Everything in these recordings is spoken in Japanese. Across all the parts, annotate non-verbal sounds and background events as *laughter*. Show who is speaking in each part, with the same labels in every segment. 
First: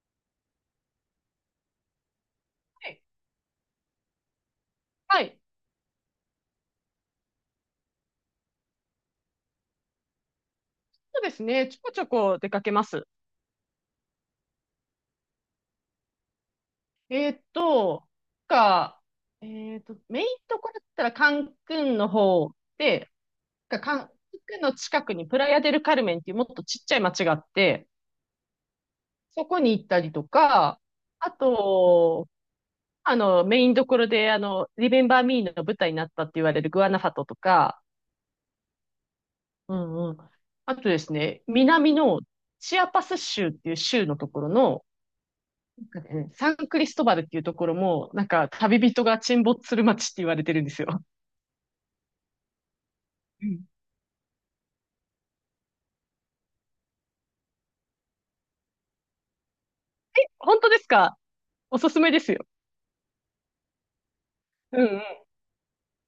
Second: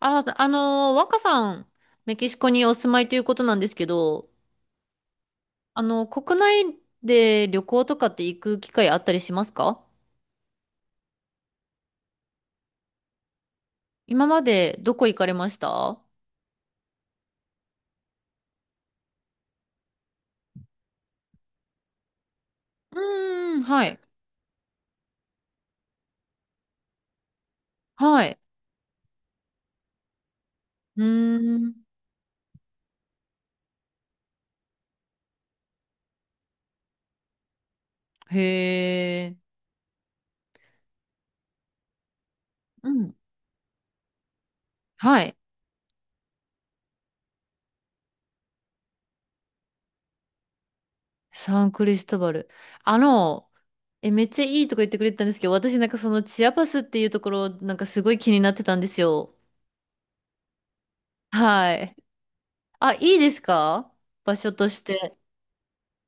Speaker 1: あ、若さん、メキシコにお住ま
Speaker 2: い。
Speaker 1: いということなんですけど、
Speaker 2: はい。
Speaker 1: 国内で旅行とかって行く機会あったりしますか？
Speaker 2: そうですね。ちょこちょこ出かけます。
Speaker 1: 今までどこ行かれました？
Speaker 2: えーっと、か、えーっと、メインとこだったらカンクンの方
Speaker 1: う
Speaker 2: で、
Speaker 1: ーん、はい。
Speaker 2: ンクンの近くにプラヤデルカルメンっていうもっとちっちゃい町があって、
Speaker 1: はい。
Speaker 2: そこに行ったりとか、
Speaker 1: うー
Speaker 2: あ
Speaker 1: ん、
Speaker 2: と、あの、メインどころで、あの、リメンバーミーの舞台になったって言われるグアナファトとか、
Speaker 1: へー
Speaker 2: うんうん。あとですね、南のチア
Speaker 1: う
Speaker 2: パ
Speaker 1: ん。
Speaker 2: ス州っていう州のところの、
Speaker 1: はい。
Speaker 2: なんかね、サンクリストバルっていうところも、なんか旅人が沈没する街って言われてるんですよ。
Speaker 1: サンクリストバル。あ
Speaker 2: う
Speaker 1: の、
Speaker 2: ん。
Speaker 1: え、めっちゃいいとか言ってくれてたんですけど、私なんかそのチアパスっていうところ、なんかすごい気になってたんですよ。
Speaker 2: 本当ですか？
Speaker 1: は
Speaker 2: おす
Speaker 1: い。
Speaker 2: すめですよ。
Speaker 1: あ、いいですか？場所と
Speaker 2: う
Speaker 1: し
Speaker 2: んう
Speaker 1: て。
Speaker 2: ん。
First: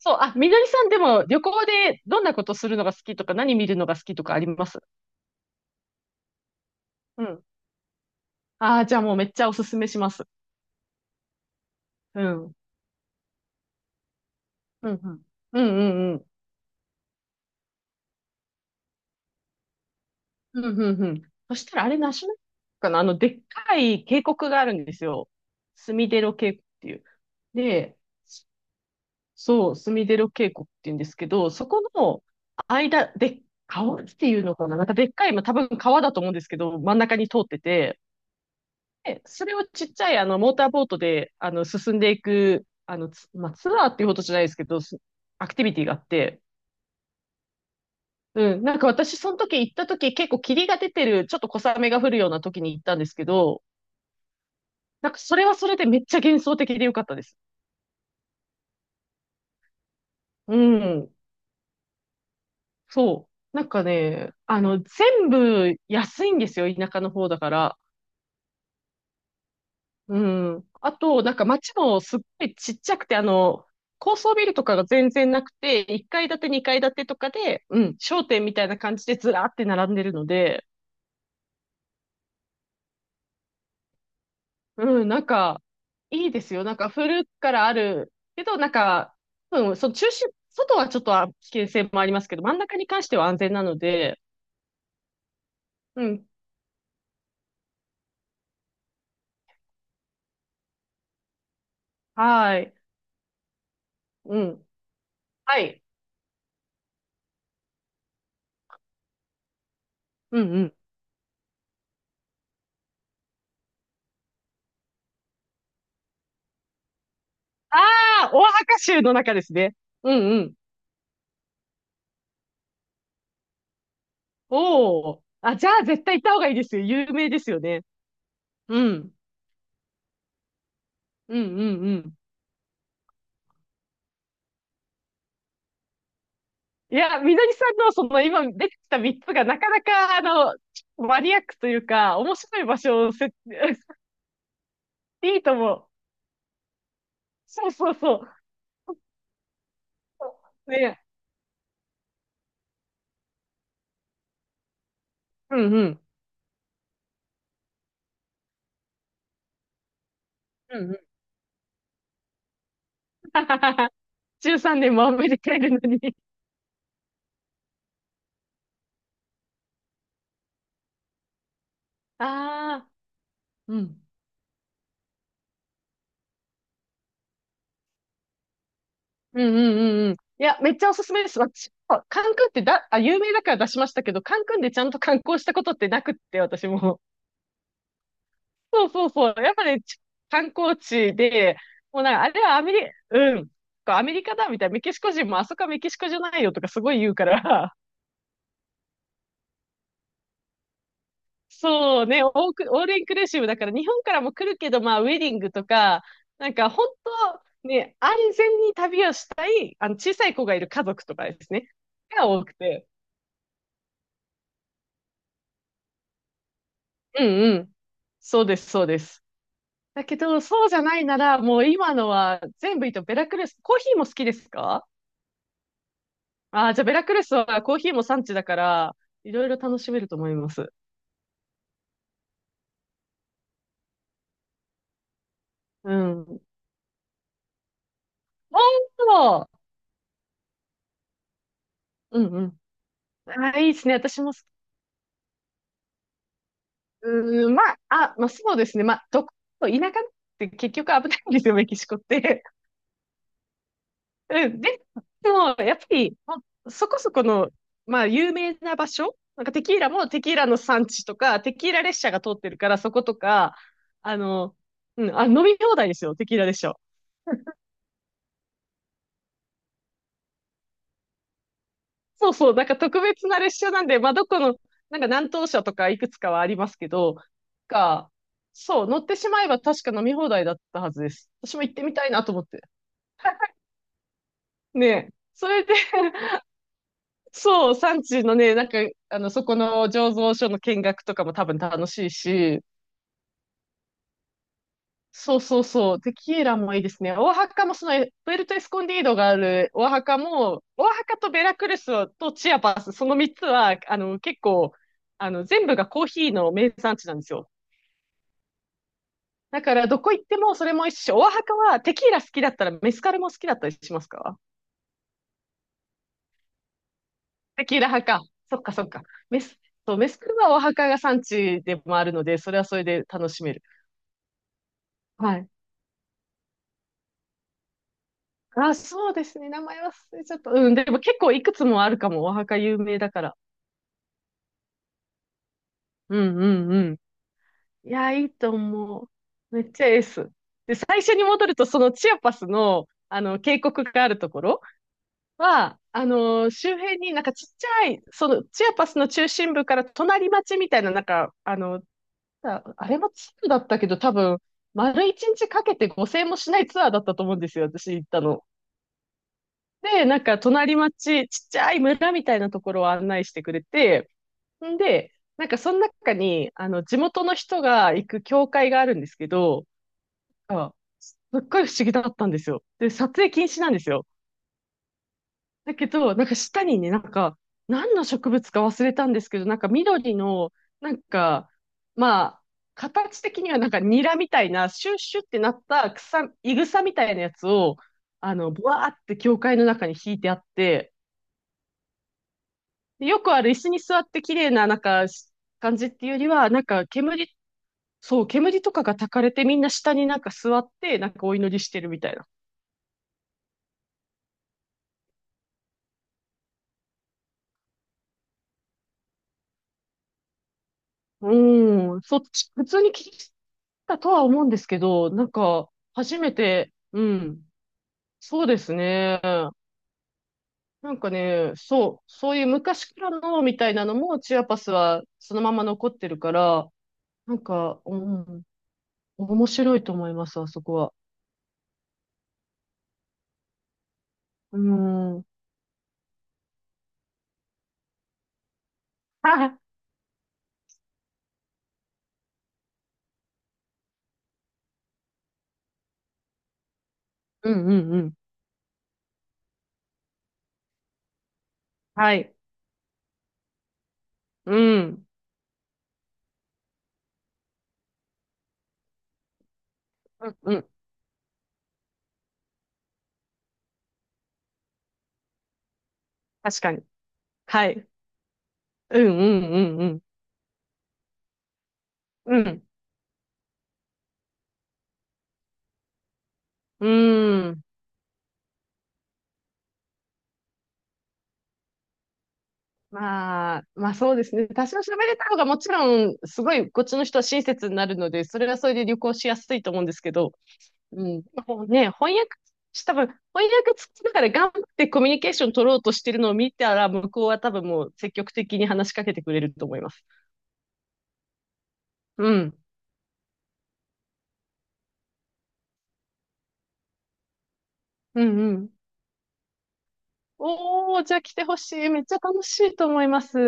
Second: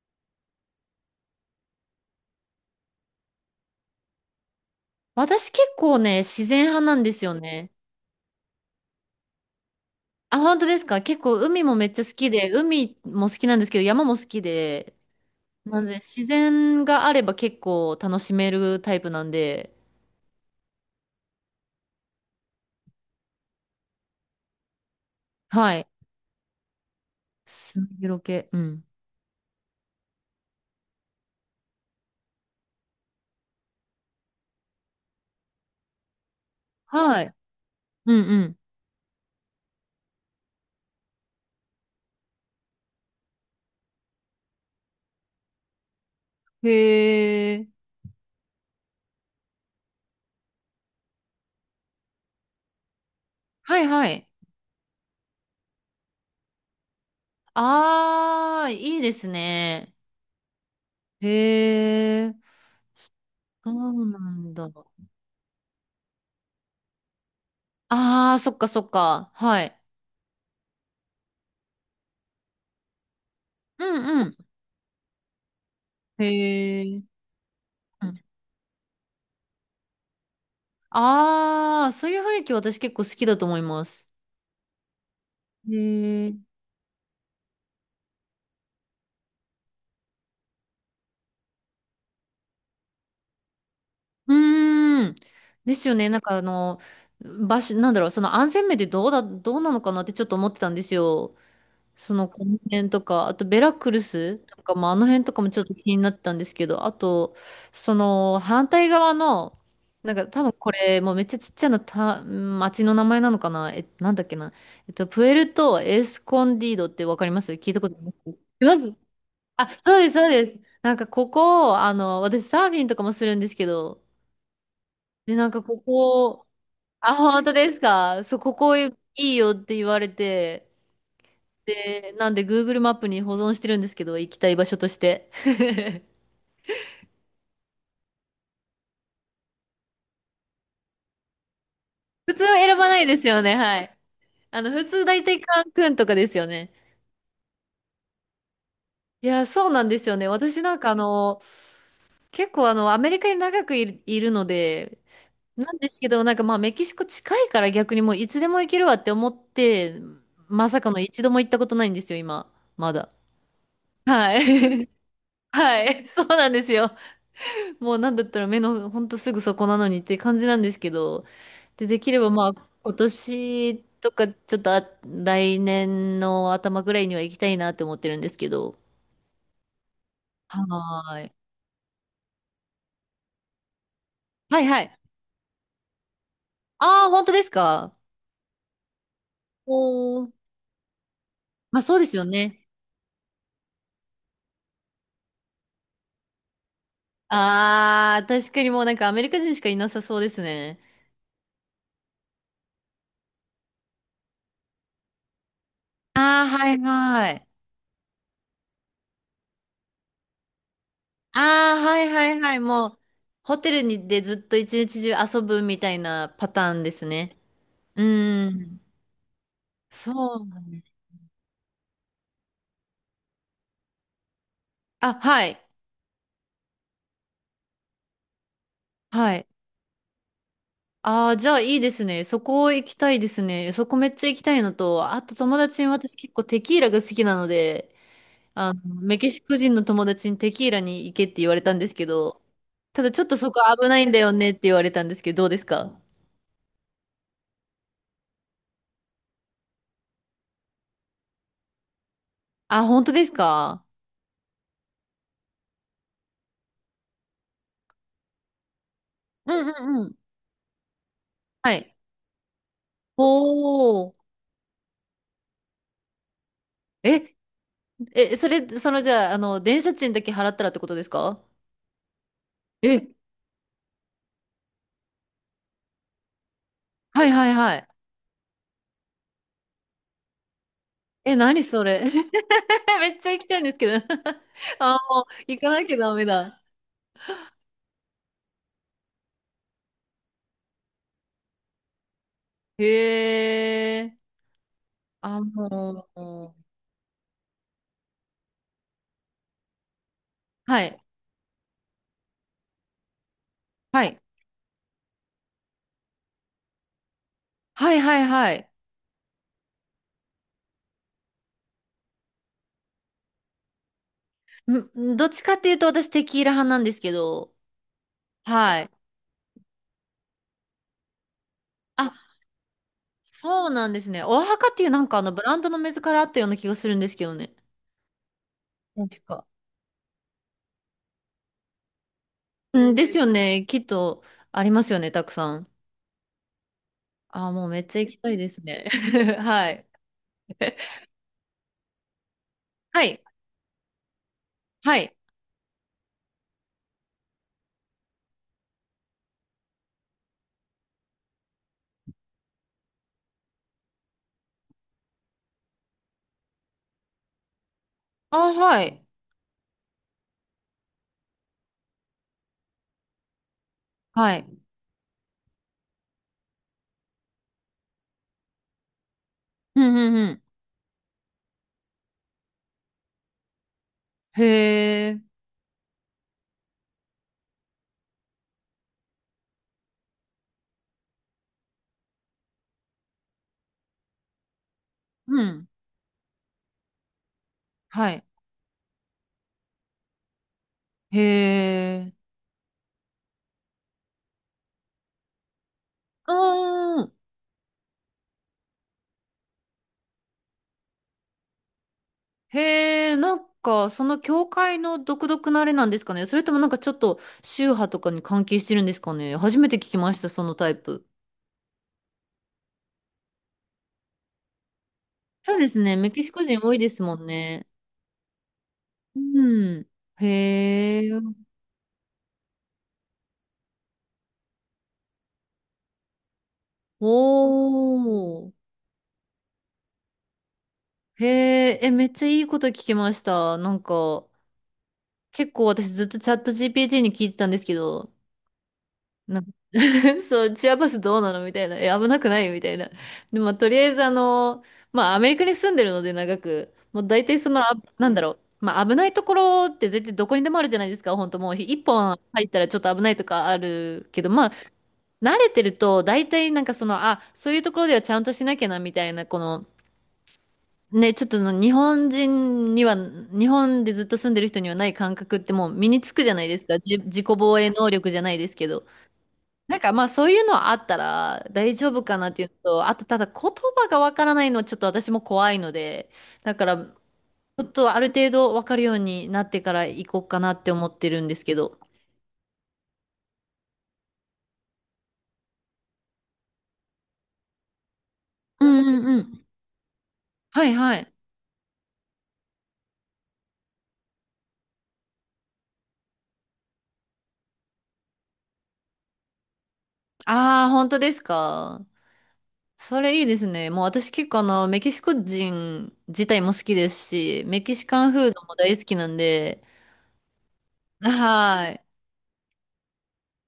Speaker 2: そう、あ、みのりさんでも旅行でどんなことするのが好きとか何見るのが好きとかあります？
Speaker 1: 私結構ね、自然派なんで
Speaker 2: う
Speaker 1: すよ
Speaker 2: ん。
Speaker 1: ね。
Speaker 2: ああ、じゃあもうめっちゃおすすめします。
Speaker 1: あ、本当ですか？結構海もめっちゃ好
Speaker 2: う
Speaker 1: き
Speaker 2: ん。う
Speaker 1: で、
Speaker 2: ん
Speaker 1: 海も好きなんですけど、山も好き
Speaker 2: う
Speaker 1: で、
Speaker 2: んうんう
Speaker 1: なので
Speaker 2: んう
Speaker 1: 自
Speaker 2: ん。
Speaker 1: 然があれば結構楽しめるタイプなんで、
Speaker 2: うんうんうん。そしたらあれナショナルかな、あの、でっかい渓谷があるんですよ。
Speaker 1: はい。
Speaker 2: スミデロ渓谷っていう。
Speaker 1: スミ
Speaker 2: で、
Speaker 1: ゲロ系。うん。
Speaker 2: そう、スミデロ渓谷って言うんですけど、そこの間で、川っていうのかな、なんかでっかい、まあ、多分川だと思うんですけど、真ん中
Speaker 1: は
Speaker 2: に
Speaker 1: い。
Speaker 2: 通ってて、
Speaker 1: うんう
Speaker 2: で、それをちっちゃい、あのモーターボートで、あの進んでいく、あのツまあ、ツアーっていうほどじゃないですけど、アクティビティがあって、
Speaker 1: ん。へえ。
Speaker 2: うん、なんか私その時行った時結構霧が出てる、ちょっと小雨が降るような時に行ったんですけど、
Speaker 1: はいはい。
Speaker 2: なんかそれはそれでめっちゃ幻想的でよかったです。
Speaker 1: ああ、いいですね。
Speaker 2: うん。
Speaker 1: へえ。
Speaker 2: そう。なん
Speaker 1: そ
Speaker 2: か
Speaker 1: うな
Speaker 2: ね、
Speaker 1: ん
Speaker 2: あ
Speaker 1: だ。
Speaker 2: の、全部安いんですよ、田舎の方だから。
Speaker 1: ああ、そっかそっか。はい。
Speaker 2: うん。あと、なんか街もすっごいちっちゃくて、あの、
Speaker 1: う
Speaker 2: 高
Speaker 1: んう
Speaker 2: 層
Speaker 1: ん。
Speaker 2: ビルとかが全然なくて、1
Speaker 1: へ
Speaker 2: 階建て、2階建てと
Speaker 1: え。
Speaker 2: かで、うん、商店みたいな感じでずらーって並んでるので、
Speaker 1: ああ、そういう雰囲気私結構好きだと思います。
Speaker 2: うん、なんか、
Speaker 1: へ
Speaker 2: いい
Speaker 1: え。
Speaker 2: ですよ。なんか古くからあるけど、なんか、うん、その中心、外はちょっと危険性もありますけど、真ん中に関しては安全なので、
Speaker 1: うーん。ですよ
Speaker 2: う
Speaker 1: ね。なん
Speaker 2: ん、
Speaker 1: か場所、なんだろう、その安全面でどうなのかなってちょっと思ってたんですよ。その、この
Speaker 2: はい、
Speaker 1: 辺とか、あとベラクルス
Speaker 2: う
Speaker 1: と
Speaker 2: ん、
Speaker 1: かも、あの辺とかもち
Speaker 2: は
Speaker 1: ょっと
Speaker 2: い、
Speaker 1: 気になってたんですけど、あと、その、反対側の、なんか
Speaker 2: う
Speaker 1: 多分
Speaker 2: ん、う
Speaker 1: こ
Speaker 2: ん。
Speaker 1: れ、もうめっちゃちっちゃな町の名前なのかな？え、なんだっけな。プエルト・エスコンディードってわかります？聞い
Speaker 2: あ
Speaker 1: たことありま
Speaker 2: あ、
Speaker 1: す？
Speaker 2: オア
Speaker 1: い
Speaker 2: ハカ
Speaker 1: ます。
Speaker 2: 州の中ですね。
Speaker 1: あ、そうで
Speaker 2: う
Speaker 1: す、そう
Speaker 2: んう
Speaker 1: で
Speaker 2: ん。
Speaker 1: す。なんかここ、私サーフィンとかもするんですけど、
Speaker 2: おお。
Speaker 1: で、なん
Speaker 2: あ、
Speaker 1: か
Speaker 2: じゃ
Speaker 1: こ
Speaker 2: あ絶対行った方
Speaker 1: こ、
Speaker 2: がいいですよ。有
Speaker 1: あ、
Speaker 2: 名で
Speaker 1: 本
Speaker 2: す
Speaker 1: 当
Speaker 2: よ
Speaker 1: です
Speaker 2: ね。
Speaker 1: か？そう、ここ
Speaker 2: う
Speaker 1: い
Speaker 2: ん。
Speaker 1: いよって言われて、
Speaker 2: うんうんう
Speaker 1: で、
Speaker 2: ん。
Speaker 1: なんで Google マップに保存してるんですけど、行きたい場所として。*laughs*
Speaker 2: いや、みのりさんのその今出てきた3つがなかなかあの、マニアックというか、
Speaker 1: 普
Speaker 2: 面
Speaker 1: 通は
Speaker 2: 白い
Speaker 1: 選
Speaker 2: 場
Speaker 1: ばない
Speaker 2: 所を
Speaker 1: ですよ
Speaker 2: *laughs*
Speaker 1: ね、はい。普通大
Speaker 2: い
Speaker 1: 体
Speaker 2: いと
Speaker 1: カン
Speaker 2: 思う。
Speaker 1: クンとかですよね。
Speaker 2: そうそうそ
Speaker 1: いや、そうなんですよね。私
Speaker 2: う。
Speaker 1: なんか
Speaker 2: ね。
Speaker 1: 結構アメリカに長くいるので、
Speaker 2: う
Speaker 1: な
Speaker 2: ん
Speaker 1: ん
Speaker 2: う
Speaker 1: です
Speaker 2: ん。
Speaker 1: けど、なんかまあメキシコ近いから逆にもういつでも行けるわって思って、ま
Speaker 2: う
Speaker 1: さ
Speaker 2: ん
Speaker 1: か
Speaker 2: う
Speaker 1: の
Speaker 2: ん。
Speaker 1: 一度も行ったことないんですよ、今。まだ。
Speaker 2: *laughs*
Speaker 1: は
Speaker 2: 13
Speaker 1: い。
Speaker 2: 年もアメリ
Speaker 1: *laughs*
Speaker 2: カいるの
Speaker 1: はい。
Speaker 2: に。
Speaker 1: そうなんですよ。もうなんだったら目のほんとすぐそこなのにって感じなんですけど。で、できればまあ
Speaker 2: ああ。
Speaker 1: 今
Speaker 2: う
Speaker 1: 年
Speaker 2: ん。
Speaker 1: とかちょっと来年の頭ぐらいには行きたいなって思ってるんですけど。
Speaker 2: うんうんうんうん。いや、めっちゃおすす
Speaker 1: は
Speaker 2: め
Speaker 1: ー
Speaker 2: で
Speaker 1: い。
Speaker 2: す。私、あカンクンってだ、あ、有名だから出しましたけど、カンク
Speaker 1: は
Speaker 2: ン
Speaker 1: い
Speaker 2: でち
Speaker 1: は
Speaker 2: ゃん
Speaker 1: い。
Speaker 2: と観光したことってなくって、私も。
Speaker 1: ああ、本当ですか？
Speaker 2: そうそうそう。やっぱり、
Speaker 1: おー。
Speaker 2: 観光地で、
Speaker 1: まあそう
Speaker 2: もう
Speaker 1: で
Speaker 2: なん
Speaker 1: す
Speaker 2: か、
Speaker 1: よ
Speaker 2: あれはア
Speaker 1: ね。
Speaker 2: メリ、うん、アメリカだみたいな、メキシコ人もあそこはメキシコじゃないよとかすごい言うから、
Speaker 1: あー、確かにもうなんかアメリカ人しかいなさそうですね。
Speaker 2: *laughs* そうね、オールインクルーシブだから日本からも来るけど、まあ、ウェディングとか、
Speaker 1: ああ、
Speaker 2: なん
Speaker 1: は
Speaker 2: か
Speaker 1: い
Speaker 2: 本
Speaker 1: はい。
Speaker 2: 当、ね、安全に旅をしたい、あの、小さい子がいる家族とかですね、
Speaker 1: あー、はいは
Speaker 2: が
Speaker 1: い
Speaker 2: 多
Speaker 1: は
Speaker 2: く
Speaker 1: い。も
Speaker 2: て。
Speaker 1: う、ホテルにでずっと一日中遊ぶみたいなパターンです
Speaker 2: うん
Speaker 1: ね。
Speaker 2: うん。
Speaker 1: う
Speaker 2: そう
Speaker 1: ー
Speaker 2: です、
Speaker 1: ん。
Speaker 2: そうです。だけ
Speaker 1: そ
Speaker 2: ど、
Speaker 1: うだ
Speaker 2: そうじゃ
Speaker 1: ね。
Speaker 2: ないなら、もう今のは全部いいと、ベラクルス、コーヒーも好きですか？
Speaker 1: あ、はい。
Speaker 2: ああー、じゃあベラクルスはコーヒーも産地だから、い
Speaker 1: は
Speaker 2: ろ
Speaker 1: い。
Speaker 2: いろ楽しめると思います。
Speaker 1: ああ、じゃあいいですね。そこ行きたいですね。そこめっちゃ行きたいのと、あと友達に
Speaker 2: う
Speaker 1: 私
Speaker 2: ん。
Speaker 1: 結
Speaker 2: 本
Speaker 1: 構テキーラが好きなので、メキ
Speaker 2: 当。
Speaker 1: シコ人の友達にテキーラに行けって言われたんですけ
Speaker 2: うん
Speaker 1: ど、
Speaker 2: うん。
Speaker 1: ただちょっとそ
Speaker 2: ああ、
Speaker 1: こ
Speaker 2: いいで
Speaker 1: 危
Speaker 2: すね。
Speaker 1: ないんだ
Speaker 2: 私
Speaker 1: よ
Speaker 2: も好き、
Speaker 1: ねって言われたんですけど、どうですか？
Speaker 2: うーん、まあ、あ、まあそうですね。田舎って結局危ないんですよ、メキシコって。
Speaker 1: あ、本当ですか？
Speaker 2: うん、で、でも、やっぱり、まあそこそこの、まあ、有名な場所、なんか
Speaker 1: う
Speaker 2: テ
Speaker 1: んう
Speaker 2: キーラ
Speaker 1: んう
Speaker 2: も
Speaker 1: ん。
Speaker 2: テキーラの産地とか、テキ
Speaker 1: は
Speaker 2: ーラ
Speaker 1: い。
Speaker 2: 列車が通ってるから、そことか、
Speaker 1: おー。
Speaker 2: あの、うん、あ、飲み放題ですよ、テキーラ列車。
Speaker 1: え、え、それ、その、じゃあ、電車賃だけ払ったらってことですか？
Speaker 2: そうそう、なんか特
Speaker 1: え、
Speaker 2: 別な列車なんで、まあ、どこの、なんか南東車とかいくつかはありますけど、
Speaker 1: はいはいはい。
Speaker 2: が、そう、乗ってしまえば確か飲み放題だったはずです。
Speaker 1: え、
Speaker 2: 私
Speaker 1: 何
Speaker 2: も行って
Speaker 1: そ
Speaker 2: み
Speaker 1: れ
Speaker 2: たいなと思って。
Speaker 1: *laughs* めっちゃ行きたいんですけど *laughs*
Speaker 2: ね
Speaker 1: あ、
Speaker 2: え、
Speaker 1: もう、
Speaker 2: そ
Speaker 1: 行
Speaker 2: れ
Speaker 1: か
Speaker 2: で
Speaker 1: なきゃダメ
Speaker 2: *laughs*
Speaker 1: だ。
Speaker 2: そう、産地のね、なんか、あの、そこの醸造所の見学とかも多分楽しいし、
Speaker 1: へえ。
Speaker 2: そ
Speaker 1: あ、
Speaker 2: うそうそう、
Speaker 1: も
Speaker 2: テキー
Speaker 1: う、
Speaker 2: ラもいいですね。オアハカもその、プエルトエスコンディードがあるオアハカも、
Speaker 1: は
Speaker 2: オア
Speaker 1: い。
Speaker 2: ハカとベラクルスとチアパス、その3つは、あ
Speaker 1: はい。
Speaker 2: の、結構、あの、全部がコーヒーの名産地なんですよ。
Speaker 1: はいはいはい。
Speaker 2: だから、どこ行ってもそれも一緒。オアハカはテキーラ好きだったらメスカルも好きだったりしますか？
Speaker 1: どっちかっていうと、私、テキーラ派なんですけど、
Speaker 2: テキーラ派か。そっか
Speaker 1: は
Speaker 2: そっ
Speaker 1: い。
Speaker 2: か。メス、そう、メスカルはオアハカが産地でもあ
Speaker 1: あ、
Speaker 2: るので、それはそれで楽しめる。
Speaker 1: そうなんですね。オアハカっていう、なんか、
Speaker 2: は
Speaker 1: ブ
Speaker 2: い。
Speaker 1: ランドの水からあったような気がするんですけどね。
Speaker 2: あ、そう
Speaker 1: 確
Speaker 2: です
Speaker 1: か。
Speaker 2: ね。名前忘れちゃった。うん。でも結構いくつもあるかも。お墓有
Speaker 1: うん、
Speaker 2: 名
Speaker 1: で
Speaker 2: だ
Speaker 1: す
Speaker 2: か
Speaker 1: よ
Speaker 2: ら。
Speaker 1: ね。きっとありますよね、たくさん。
Speaker 2: うんうんうん。
Speaker 1: ああ、もうめっ
Speaker 2: い
Speaker 1: ちゃ行
Speaker 2: や、
Speaker 1: き
Speaker 2: い
Speaker 1: た
Speaker 2: い
Speaker 1: いで
Speaker 2: と
Speaker 1: すね。
Speaker 2: 思う。
Speaker 1: *laughs*
Speaker 2: め
Speaker 1: は
Speaker 2: っち
Speaker 1: い。
Speaker 2: ゃエース。で、最
Speaker 1: *laughs*
Speaker 2: 初に戻ると、そのチアパスの、
Speaker 1: はい。
Speaker 2: あの、渓谷があるところ
Speaker 1: はい。
Speaker 2: は、あのー周辺になんかちっちゃい、その、チアパスの中心部から隣町みたいな、なんか、あの、あ、あれもツアーだったけど、多分、丸一日かけて5000もしないツアーだったと思うんですよ。私行ったの。
Speaker 1: ああ、はい。
Speaker 2: で、なんか隣町、ちっちゃい村みたいなところを案内してくれて、
Speaker 1: はい。
Speaker 2: んで、なんかその中に、あの、地元の人が行く教会があるんですけど、
Speaker 1: うんうんうん。
Speaker 2: あすっごい不思議だったんですよ。で、撮影禁止なんですよ。
Speaker 1: へえ。
Speaker 2: だけど、なんか下にね、なんか、何の植物か忘れたんですけど、なんか緑の、なんか、まあ、形的にはなんかニラみたいな、シュッシュって
Speaker 1: う
Speaker 2: なっ
Speaker 1: ん。
Speaker 2: た草、いぐさみたいなやつを、
Speaker 1: はい。
Speaker 2: あの、ブワーって教会の中に引いてあって、
Speaker 1: へえ。
Speaker 2: よくある椅子に座って綺麗ななんか感じっていうよりは、なんか
Speaker 1: ああ。
Speaker 2: 煙、そう、煙とかが焚かれてみんな下になんか座ってなんかお祈りしてるみたいな。
Speaker 1: へえ、なんか、その教会の独特なあれなんですかね。それともなんかちょっと宗派とかに関係してるんですかね。初めて聞きました、そのタイプ。
Speaker 2: うん、そっち、普通に聞いたとは思うんですけど、なん
Speaker 1: そうで
Speaker 2: か
Speaker 1: すね。メ
Speaker 2: 初
Speaker 1: キ
Speaker 2: め
Speaker 1: シコ人
Speaker 2: て、
Speaker 1: 多いで
Speaker 2: う
Speaker 1: すもん
Speaker 2: ん、
Speaker 1: ね。
Speaker 2: そうですね。
Speaker 1: うん。
Speaker 2: なん
Speaker 1: へえ。
Speaker 2: かね、そう、そういう昔からのみたいなのもチアパスはそのまま残ってるから、
Speaker 1: お
Speaker 2: なんか、うん、
Speaker 1: ー。
Speaker 2: 面白いと思います、あそこは。
Speaker 1: へえ、え、めっちゃいいこと聞きました。なんか、
Speaker 2: うん。*laughs*
Speaker 1: 結構私ずっとチャット GPT に聞いてたんですけど、
Speaker 2: は
Speaker 1: なんか
Speaker 2: い。
Speaker 1: *laughs* そう、チアバスどうなのみたいな。え、危なくないみたいな。で、まあ、とりあえずまあ、アメリカに住んでるので長く、もう大体
Speaker 2: うんうんう
Speaker 1: な
Speaker 2: ん。
Speaker 1: んだろう。まあ、危ないところって絶対どこにでもあるじゃないですか。本当もう、一
Speaker 2: は
Speaker 1: 本
Speaker 2: い。
Speaker 1: 入ったらちょっと危ないとかあるけど、まあ、
Speaker 2: うん。
Speaker 1: 慣れてると、大体なんかそういうところではちゃんとしなきゃな、みたいな、この、
Speaker 2: うん、うん。
Speaker 1: ね、ちょっとの日本人には、日本でずっと住んでる人にはない感覚ってもう身につくじゃないで
Speaker 2: 確
Speaker 1: す
Speaker 2: か
Speaker 1: か。
Speaker 2: に。
Speaker 1: 自己防
Speaker 2: は
Speaker 1: 衛
Speaker 2: い。
Speaker 1: 能力じゃないですけど。
Speaker 2: うん、う
Speaker 1: な
Speaker 2: ん、
Speaker 1: ん
Speaker 2: う
Speaker 1: かま
Speaker 2: ん、
Speaker 1: あそういうのはあったら大丈夫かなっ
Speaker 2: う
Speaker 1: ていうの
Speaker 2: ん。
Speaker 1: と、あとただ言葉がわからないのはちょっと私も怖いので、だから
Speaker 2: う
Speaker 1: ち
Speaker 2: ん。うーん。
Speaker 1: ょっとある程度わかるようになってから行こうかなって思ってるんですけど。
Speaker 2: まあ、まあそうですね。多少喋れた方がもちろん、すごい、こっちの人は親切になるので、それは
Speaker 1: う
Speaker 2: それ
Speaker 1: ん
Speaker 2: で旅
Speaker 1: うん
Speaker 2: 行
Speaker 1: う
Speaker 2: しや
Speaker 1: ん。
Speaker 2: すいと思うんですけど、
Speaker 1: はいは
Speaker 2: う
Speaker 1: い。
Speaker 2: ん。でもね、翻訳、多分、翻訳つきながら頑張ってコミュニケーション取ろうとしてるのを見たら、向こうは多分もう積極的に話しかけてくれると思います。
Speaker 1: ああ、本当ですか。
Speaker 2: うん。
Speaker 1: それいいですね。もう私結構メキシコ人自体も好きですし、メキシカン
Speaker 2: う
Speaker 1: フー
Speaker 2: ん、
Speaker 1: ド
Speaker 2: う
Speaker 1: も
Speaker 2: ん。
Speaker 1: 大好きなんで、
Speaker 2: おー、じゃあ来てほ
Speaker 1: は
Speaker 2: し
Speaker 1: い。
Speaker 2: い。めっちゃ楽しいと思います。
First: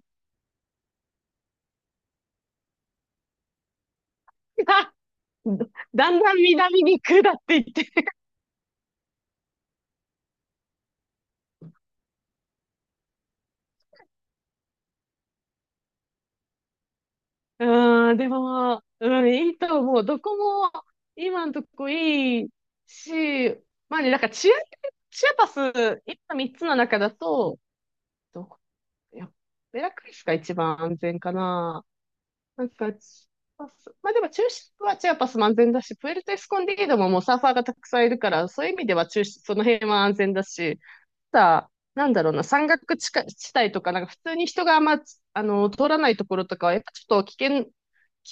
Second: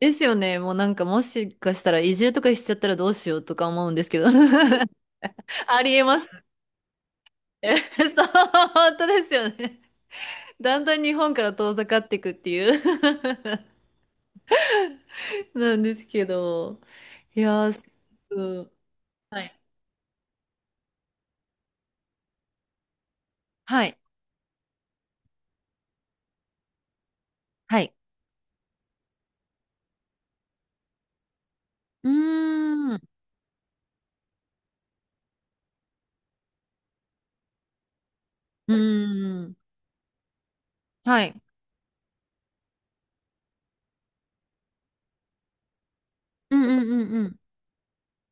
Speaker 1: ですよね。もうなんかもしかしたら移住とかしちゃったらどうしようとか思うんですけど。*laughs*
Speaker 2: *laughs*
Speaker 1: あ
Speaker 2: *laughs*
Speaker 1: りえ
Speaker 2: だ
Speaker 1: ま
Speaker 2: んだ
Speaker 1: す
Speaker 2: ん
Speaker 1: ね。
Speaker 2: 南に下っていっ
Speaker 1: *laughs*
Speaker 2: て。
Speaker 1: そう、本当ですよね。だんだん日本から遠ざかっていくっていう *laughs* なんですけど。いやー、す
Speaker 2: うん、で
Speaker 1: ごく
Speaker 2: も、うん、
Speaker 1: は
Speaker 2: いい
Speaker 1: い。
Speaker 2: と思う。どこも今んとこいいし、
Speaker 1: はい。
Speaker 2: まあね、チアパス、今三つの中だと、
Speaker 1: はい。
Speaker 2: どこ、いや、ベラクリスが一番安全かな。
Speaker 1: う
Speaker 2: なん
Speaker 1: ー
Speaker 2: か、
Speaker 1: ん。う
Speaker 2: チアパス、まあでも中心はチアパスも安全だし、プエルトエスコンディードももうサーファーがたくさんいるから、そういう
Speaker 1: ー
Speaker 2: 意味では中心、そ
Speaker 1: ん。
Speaker 2: の辺は安全だし、
Speaker 1: はい。
Speaker 2: なんだろうな、山岳地下地帯とか、なんか普通に人があんま、あの、通らないところ
Speaker 1: う
Speaker 2: と
Speaker 1: ん
Speaker 2: かは、やっ
Speaker 1: うん
Speaker 2: ぱ
Speaker 1: う
Speaker 2: ち
Speaker 1: ん
Speaker 2: ょ
Speaker 1: う
Speaker 2: っと
Speaker 1: ん。
Speaker 2: 危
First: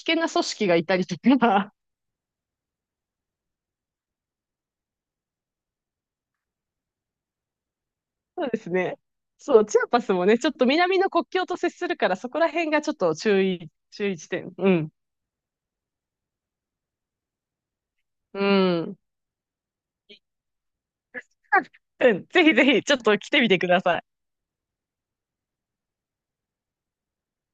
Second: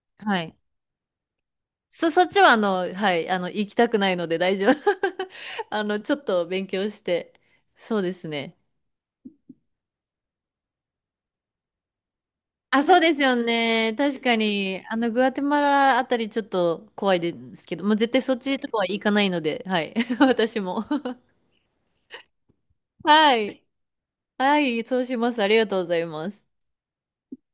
Speaker 2: 険な
Speaker 1: は
Speaker 2: 組
Speaker 1: い。
Speaker 2: 織がいたりとか、
Speaker 1: そっちははい、行きたくないので大丈夫。*laughs* ちょっと勉強して。そうです
Speaker 2: *laughs* そう
Speaker 1: ね。
Speaker 2: ですね。そう、チアパスもね、ちょっと南の国境と接するから、そこら辺が
Speaker 1: あ、
Speaker 2: ちょ
Speaker 1: そ
Speaker 2: っ
Speaker 1: うで
Speaker 2: と
Speaker 1: すよね。
Speaker 2: 注意
Speaker 1: 確
Speaker 2: 地
Speaker 1: か
Speaker 2: 点。う
Speaker 1: に、
Speaker 2: ん。
Speaker 1: グアテマラあたりちょっと怖いですけど、もう絶対そっ
Speaker 2: う
Speaker 1: ちとかは行
Speaker 2: ん。
Speaker 1: かないので、はい、*laughs* 私も。
Speaker 2: *laughs* うん。ぜひぜひ、ちょっ
Speaker 1: *laughs*
Speaker 2: と来
Speaker 1: は
Speaker 2: てみて
Speaker 1: い。
Speaker 2: ください。
Speaker 1: はい、そうします。ありがとうございます。